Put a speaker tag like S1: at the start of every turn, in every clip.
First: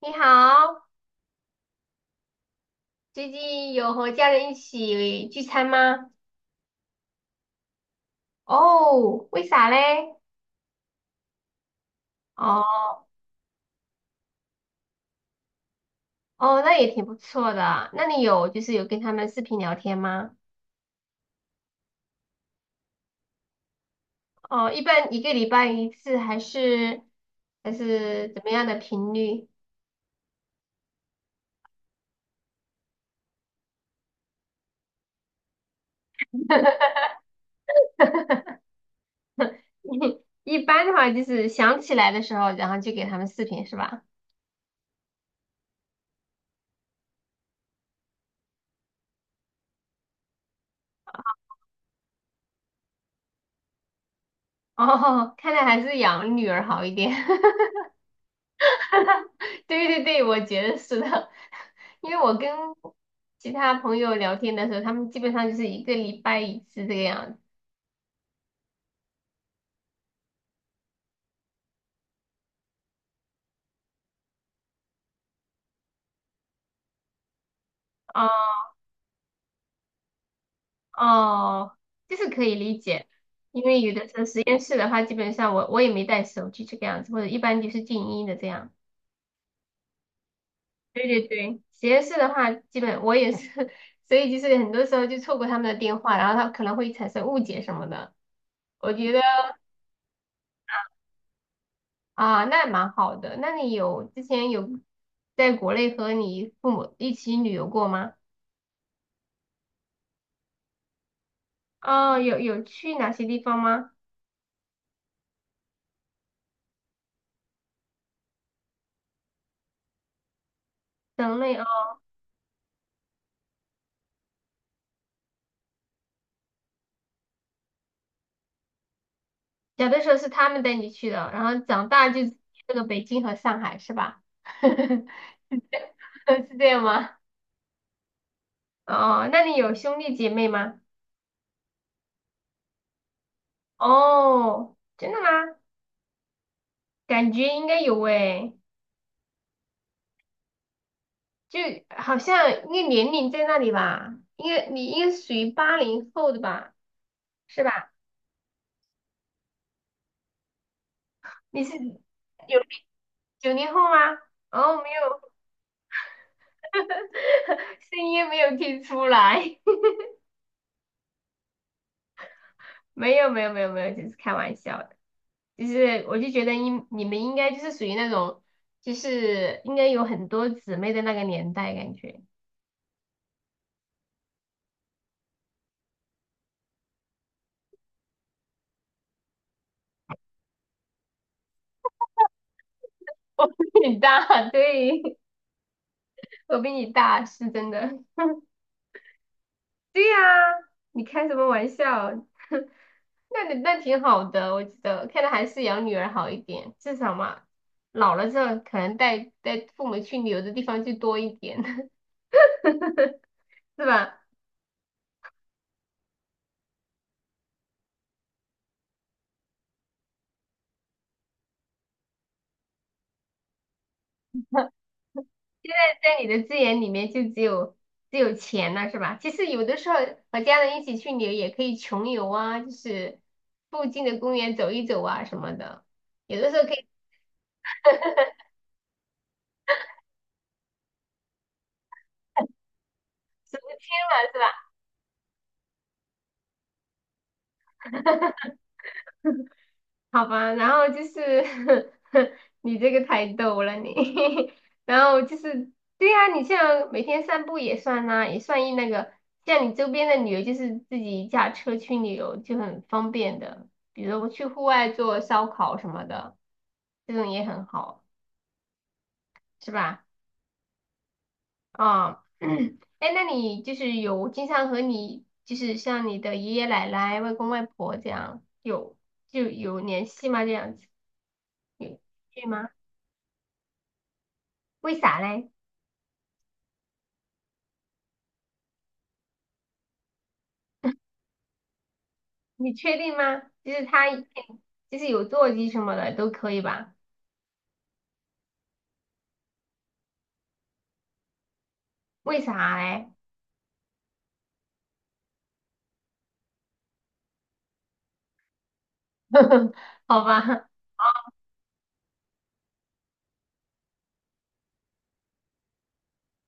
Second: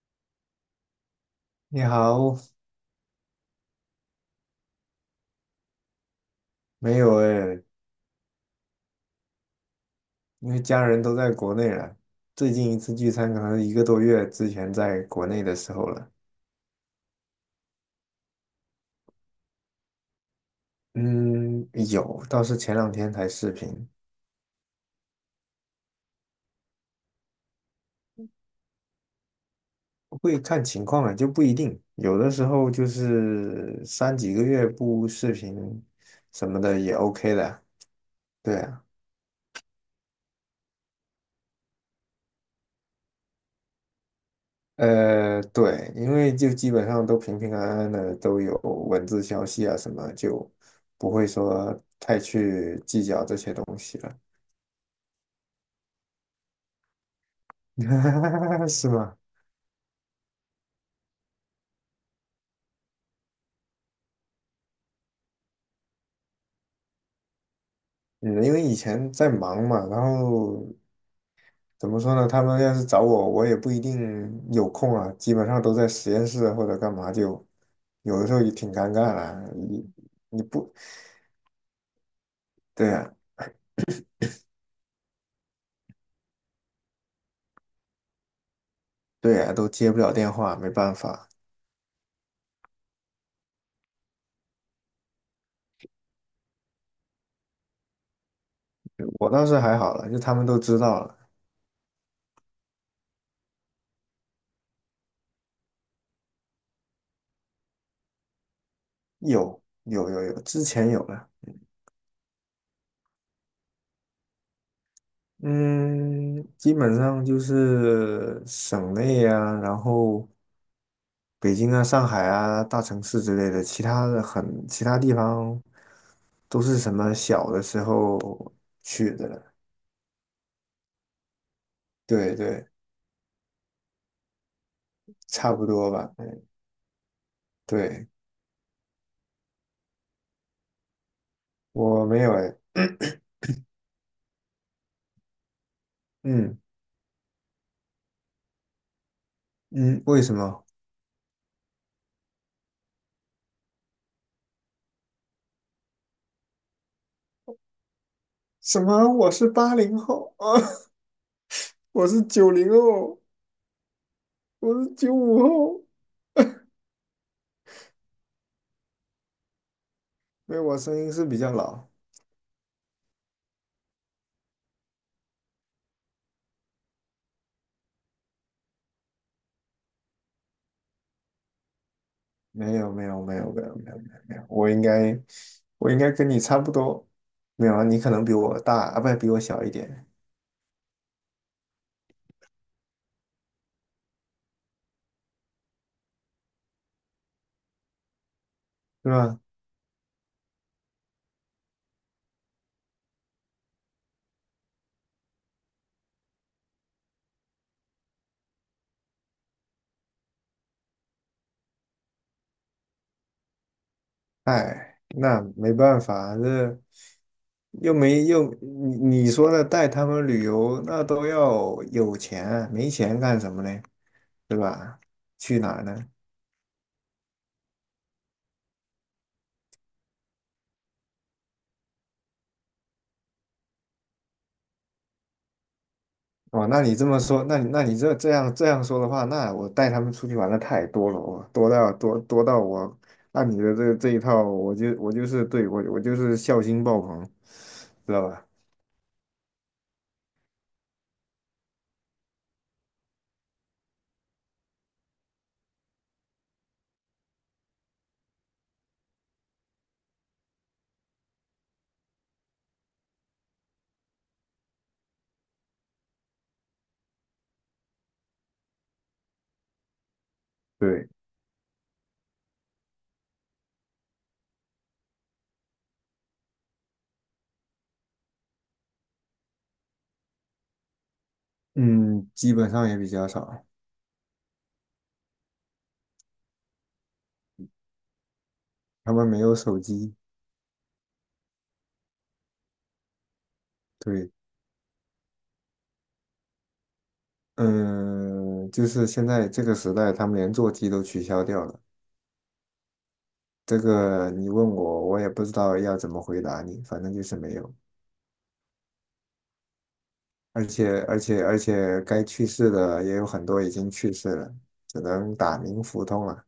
S1: 你好，
S2: 你好，
S1: 最近有和家人一起聚餐吗？
S2: 没有哎，
S1: 哦，为啥嘞？
S2: 因为家人都在国内了。最近一
S1: 哦
S2: 次聚餐可能一个多月之前在国内的时候了。
S1: 哦，那也挺不错的。那你有就是有跟他们视频聊天吗？
S2: 嗯，有，倒是前两天才视频，
S1: 哦，一般一个礼拜一次还是怎么样的频率？
S2: 会看情况啊，就不一定。有的时候就是三几个月不视频什么的也 OK 的。对啊。
S1: 一般的话就是想起来的时候，然后就给他们视频是吧？
S2: 对，因为就基本上都平平安安的，都有文字消息啊什么，就不会说太去计较这些东西了。
S1: 哦，看来还是养女儿好一点。
S2: 是吗？
S1: 对对对，我觉得是的，因为我跟其他朋友聊天的时候，他们基本上就是一个礼拜一次这个样子。
S2: 嗯，因为以前在忙嘛，然后怎么说呢？他们要是找我，我也不一定有空啊，基本上都在实验室啊或者干嘛就，有的
S1: 哦
S2: 时候也挺尴尬的。你你不
S1: 哦，就是可以理
S2: 对
S1: 解，
S2: 呀，
S1: 因为有的时候实验室的话，基本上我也没带手机这个样子，或者一般就是静音的这样。
S2: 对呀，都接不了电话，没办
S1: 对对
S2: 法。
S1: 对，实验室的话，基本我也是，所以就是很多时候就错过他们的电话，然后他可能会产生误解什么的，我
S2: 嗯，
S1: 觉得。
S2: 我倒是还好了，就他们都知道了。
S1: 啊，那蛮好的。那你之前有在国内和你父母一起旅游过吗？
S2: 有有有有，之前有了。
S1: 哦，有去哪些地方吗？
S2: 嗯，基本上就是省内呀，然后。
S1: 省内
S2: 北
S1: 哦，
S2: 京啊、上海啊、大城市之类的，其他地方都是什么小的时候去的了。
S1: 小的时候是他们带你去的，然后长大就去
S2: 对对，
S1: 了北京和上海，是吧？
S2: 差不多吧。嗯，
S1: 是这样吗？
S2: 对。
S1: 哦，那你有兄弟姐妹吗？
S2: 我没有哎。
S1: 哦，真的吗？
S2: 嗯
S1: 感觉应该有诶，
S2: 嗯，为什么？
S1: 就好像应该年龄在那里吧，你应该属于八零后的吧，是吧？
S2: 什么？我是80后啊？
S1: 你是 有
S2: 我是90后，
S1: 九零后吗？
S2: 我
S1: 哦，没
S2: 是九
S1: 有，
S2: 五后。
S1: 声音没有听出来，
S2: 没有，我声音是比较老。
S1: 没有没有没有没有，只是开玩笑的。就是我就觉得你们应该就是属于那种，就是应该有很多姊妹的那个年代，感觉。
S2: 没有没有没有没有没有没有没有，我应该跟你差不多。没有啊，你可能比我大啊，不比我小一点，
S1: 你大，对，我比你大，是真的。
S2: 是吧？
S1: 对呀、你开什么玩笑？那你，那挺好的，我觉得看来还是养女儿好一点，至少嘛，老了之后可能带带父母去旅游的地方就多一点，是吧？
S2: 哎，那没办法，这又没又你说的带他们旅游，那都要有钱，没钱干什么呢？对吧？去哪
S1: 现
S2: 儿
S1: 在
S2: 呢？
S1: 在你的资源里面就只有钱了，是吧？其实有的时候和家人一起去旅游也可以穷游啊，就是附近的公园走一走啊什么的，有的时候
S2: 哦，
S1: 可
S2: 那
S1: 以
S2: 你这么说，那你这样说的话，那我带他们出去玩的太多了，我多到我按你的这一
S1: 的，是
S2: 套，
S1: 吧？
S2: 我就是对我就是孝心爆棚，知道吧？
S1: 好吧，然后就是 你这个太逗了你，然后就是对呀、你像每天散步也算啦、也算一那个，像你周边的旅游就是自己驾车去旅游就很方便的，比如我去户外做烧烤什么的，这种也很好。是吧？
S2: 对，
S1: 啊、哎，那你就是有经常和你，就是像你的爷爷奶奶、外公外婆这样，有联系吗？这样子，有，
S2: 嗯，
S1: 对
S2: 基本
S1: 吗？
S2: 上也比较少，
S1: 为啥嘞？
S2: 他们没有手机。
S1: 你确定吗？就是他
S2: 对，
S1: 就是有座机什么的都可以吧？
S2: 嗯，就是现在这个时代，他们连座机都取消掉了。
S1: 为啥嘞？
S2: 这个你问我，我也不知道要怎么回答你，反正就是没有。
S1: 好吧，
S2: 而且，该去世的也有很多已经去世了，只能打鸣服通了。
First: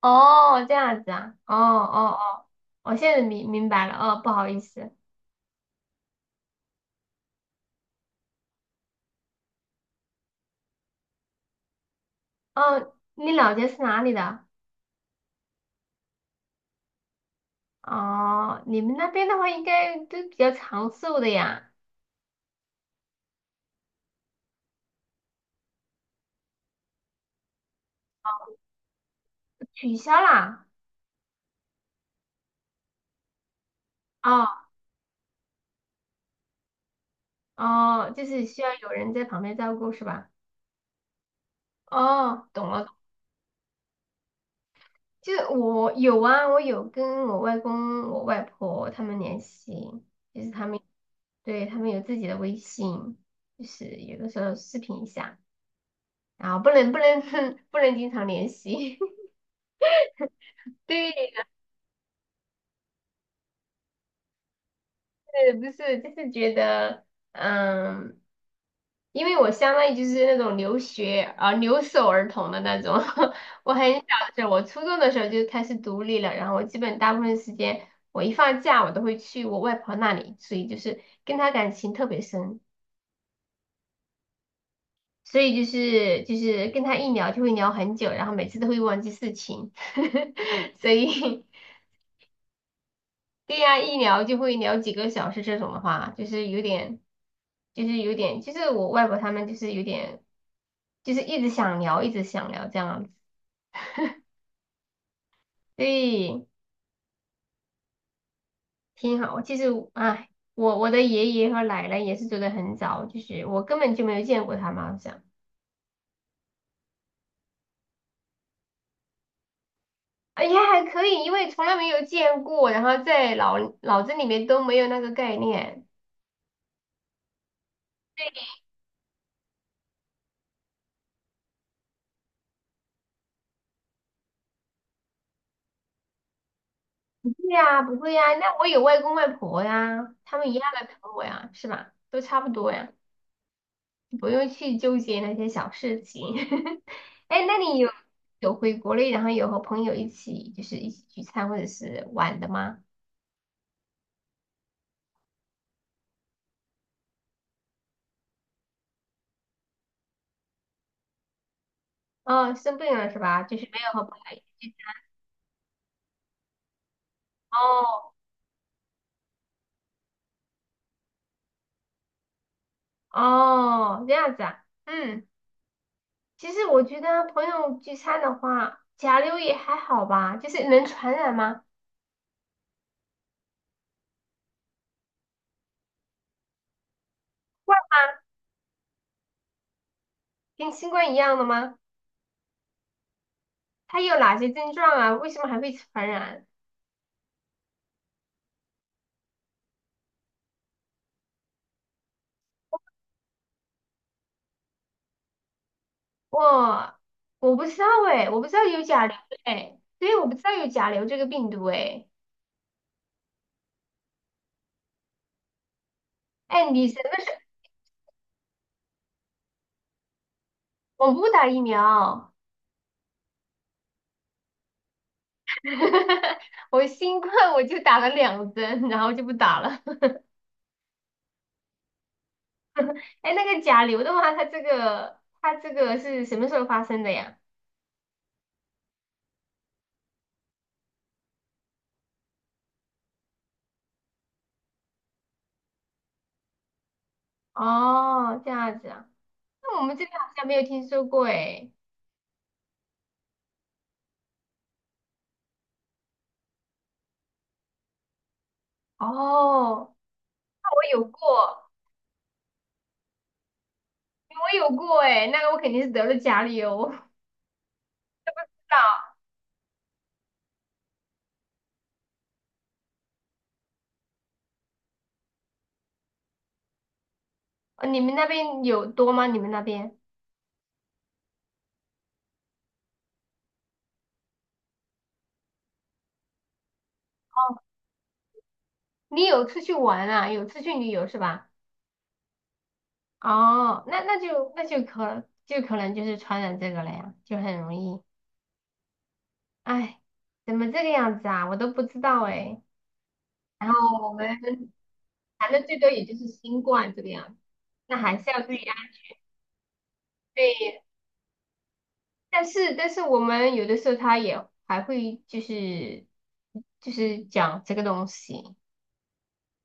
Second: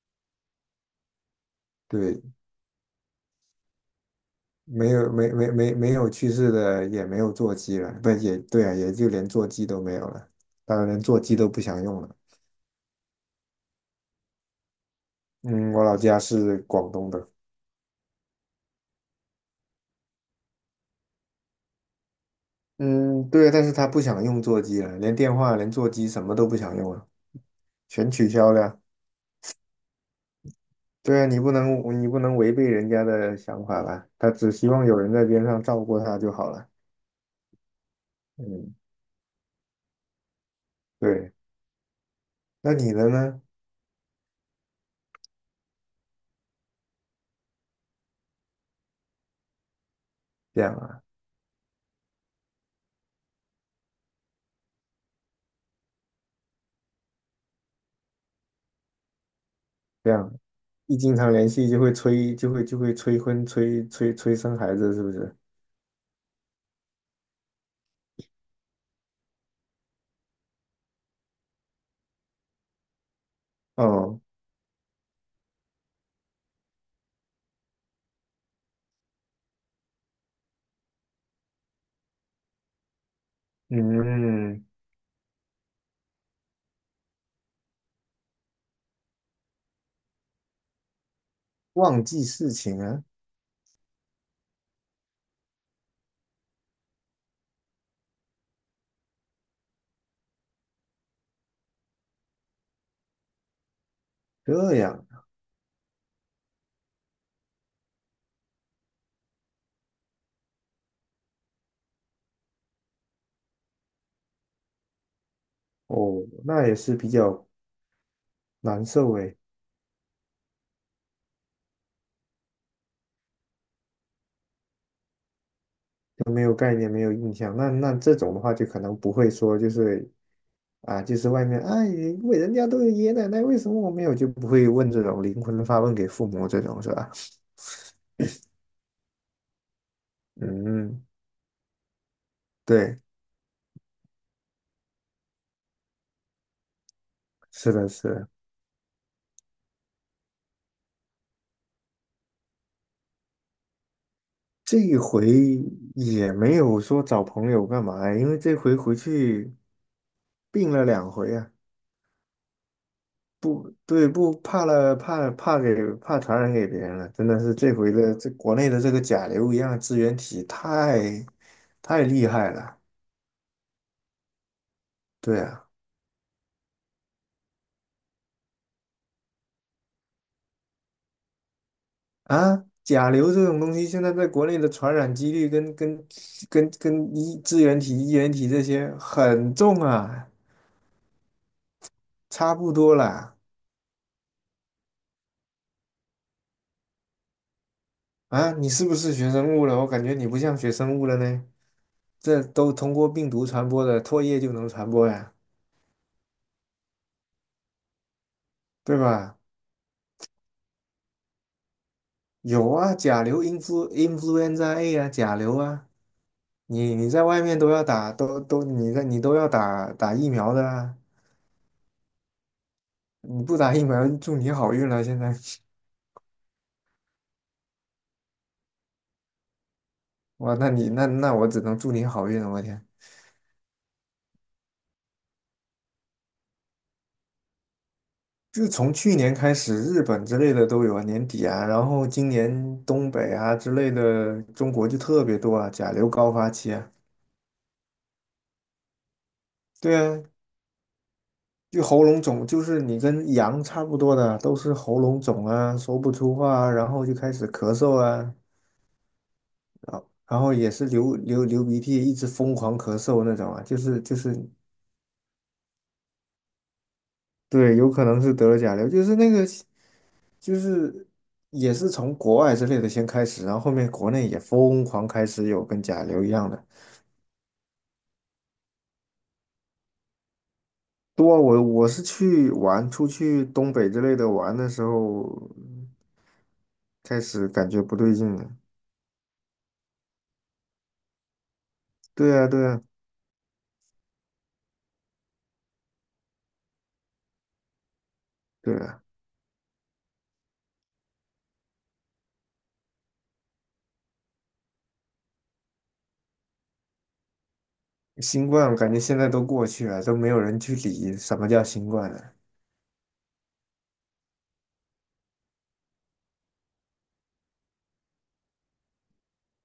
S1: 哦，这样子啊，哦哦
S2: 对，
S1: 哦，我现在明白了，哦，不好意
S2: 没
S1: 思，
S2: 有，没有去世的，也没有座机了，不也对啊，也就连座机都没有了，当然连座机都不想用了。
S1: 哦，你老家是哪里的？
S2: 嗯，我老家是广东的。
S1: 哦，你们那边的话应该都比较长寿的呀，
S2: 嗯，对，但是他不想用座机了，连电话、连座机什么都不想用了。全取消了。
S1: 取消啦？
S2: 对啊，你不能违背人家的想法吧？他
S1: 哦
S2: 只希望有人在边上照顾他就好了。
S1: 哦，就是需要
S2: 嗯，
S1: 有人在旁边照顾是吧？
S2: 对。
S1: 哦，懂
S2: 那
S1: 了，
S2: 你的呢？
S1: 就是我有啊，我有跟我外公、我外婆他们联系，就是
S2: 这
S1: 他
S2: 样
S1: 们，
S2: 啊。
S1: 对，他们有自己的微信，就是有的时候视频一下，然后不能 不能经常联系，
S2: 这样 一经常
S1: 对，
S2: 联系就会催，就会催婚、催生孩子，是不是？
S1: 是不是？就是觉得，嗯。因为我相当于就是那种留学啊、留守儿童的那种，我很小
S2: 哦，
S1: 我初中的时候就开始独立了，然后我基本大部分时间，我一放假我都会去我外婆那里，所以就是跟她感情特别深，
S2: 嗯，
S1: 所以就是跟她一聊就会聊很久，然后每次都会忘记事情，所以
S2: 忘记事情啊，
S1: 对呀、一聊就会聊几个小时这种的话，就是有点，就是有点，就是我外婆他们就是有点，就是一直想聊，一直想聊这样子。
S2: 这样。
S1: 对，挺好。其实，哎，我的爷爷和奶奶也是走得很早，就是我根本就没有见过他们，好像，
S2: 哦，那也是比较难受诶，
S1: 哎呀，还可以，因为从来没有见过，然后在脑子里面都没有那个概念。
S2: 都没有概念，没有印象。那这种的话，就可能不会说就是啊，就是外面，哎，为人家都有爷爷奶奶，为什么我没有？就不会问这种灵魂发问给父母这种是吧？
S1: 对呀，不会呀，那我有外公外婆呀，他们一样的疼
S2: 嗯，
S1: 我呀，是吧？都差不多呀，
S2: 对，
S1: 不用去纠结那些小事情。哎，那
S2: 是
S1: 你
S2: 的，
S1: 有
S2: 是的，
S1: 有回国内，然后有和朋友一起聚餐或者是玩的吗？
S2: 这一回也没有说找朋友干嘛呀，因为这回回去病了2回啊。
S1: 哦，生病了是吧？就是
S2: 不
S1: 没有和
S2: 对，
S1: 朋
S2: 不
S1: 友。
S2: 怕了，怕传染给别人了，真的是这回
S1: 哦
S2: 的这国内的这个甲流一样的支原体太厉害了。
S1: 哦，这样子啊，嗯，
S2: 对啊。
S1: 其实我觉得朋友聚餐的话，甲流也还好吧，就是能传染吗？
S2: 啊，甲流这种东西，现在在国内的传染几率跟支原体、衣原体这些很重啊，
S1: 跟新冠一样的吗？
S2: 差不多啦。
S1: 它有哪些症状啊？为什么还会传染？
S2: 啊，你是不是学生物了？我感觉你不像学生物了呢。这都通过病毒传播的，唾液就能传播呀，
S1: 我我不知道哎，我不知道有
S2: 对
S1: 甲流
S2: 吧？
S1: 哎，所以我不知道有甲流这个病毒哎。
S2: 有啊，甲流 influenza A 啊，甲流啊，
S1: 哎，你
S2: 你
S1: 什
S2: 你
S1: 么
S2: 在
S1: 时候？
S2: 外面都要打，你都要打疫苗的啊，
S1: 我不打疫苗，
S2: 你不打疫苗祝你好运了，现在。
S1: 我新冠我就打了两针，然后就不打了。
S2: 哇，那你那那我只能祝你好运了，我天！
S1: 哎，那个甲流的话，它这个是什么时候发生的呀？
S2: 就是从去年开始，日本之类的都有啊，年底啊，然后今年东北啊之类的，中国就特别多啊，甲流高发期啊。
S1: 哦，这样子啊，那我
S2: 对
S1: 们这边
S2: 啊，
S1: 好像没有听说过诶。
S2: 就喉咙肿，就是你跟羊差不多的，都是喉咙肿啊，说不出话啊，然后就开始咳嗽啊，
S1: 哦，
S2: 然后
S1: 那
S2: 也
S1: 我
S2: 是
S1: 有
S2: 流
S1: 过，
S2: 鼻涕，一直疯狂咳嗽那种啊，
S1: 我有过诶，那个我肯定是得了甲流。我不知
S2: 对，有可能是得了甲流，就
S1: 道。
S2: 是那个。就是也是从国外之类的先开始，然后后面国内也疯狂开始有跟甲流一样的。
S1: 你们那边有多吗？你们那边？
S2: 多啊，我是去玩，出去东北之类的玩的时候，开始
S1: 哦，
S2: 感觉不对劲了。
S1: 你有出去玩啊？有出去旅游是吧？
S2: 对啊，对啊，
S1: 哦，那就可能就是传染这个了呀，就很容易。
S2: 对啊，
S1: 哎，怎么这个样子啊？我都不知道哎。然后我们谈的最多也就是新冠这个样子，那还是要
S2: 新
S1: 注意
S2: 冠
S1: 安
S2: 我感觉
S1: 全。
S2: 现在都过去了，都没有人去
S1: 对，
S2: 理什么叫新冠了。
S1: 但是，但是我们有的时候他也还会就是讲这个东西。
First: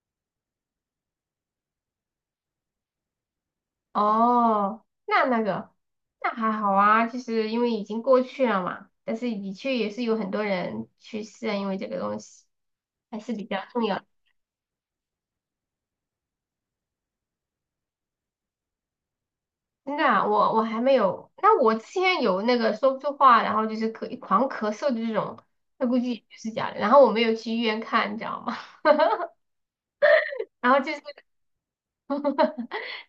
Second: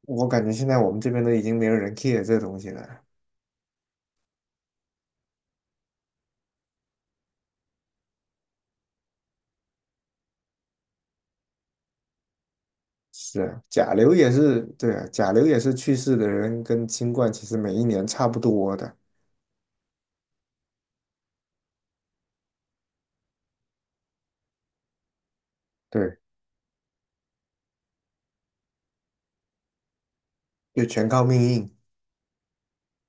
S2: 我感觉现在我们这边都已经没有人 care 这东西了。
S1: 哦，那还好啊，就是因为已经过去了嘛。但是的确也是有很多人去世啊，因为这个东西还是
S2: 是
S1: 比
S2: 啊，
S1: 较重
S2: 甲
S1: 要的，
S2: 流也是，对啊，甲流也是去世的人跟新冠其实每一年差不多的。
S1: 真的啊，我还没有，那我之前有那个说不出话，然后就是狂咳嗽的这种，那估计
S2: 对，
S1: 也是假的。然后我没有去医院看，你知道吗？然后
S2: 就
S1: 就是
S2: 全靠命硬。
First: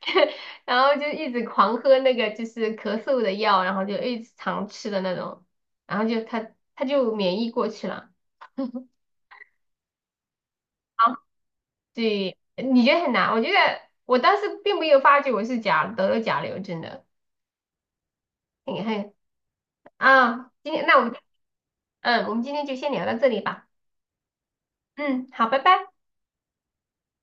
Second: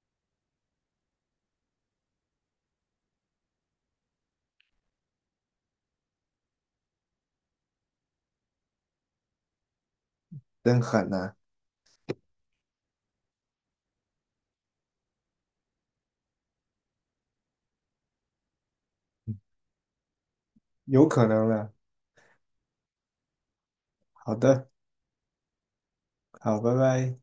S1: 然后就一直狂喝那个就是咳嗽的药，然后就一直常吃的那种，然后就他就免疫过去了。
S2: 真狠
S1: 好，
S2: 呐、
S1: 对，你觉得很难？我觉得我当时并没有发觉我是得了甲流，真的。你看啊，今天，那我
S2: 有
S1: 们
S2: 可能了。
S1: 嗯，我们今天就先聊到这里吧。
S2: 好的，
S1: 嗯，好，拜拜。
S2: 好，拜拜。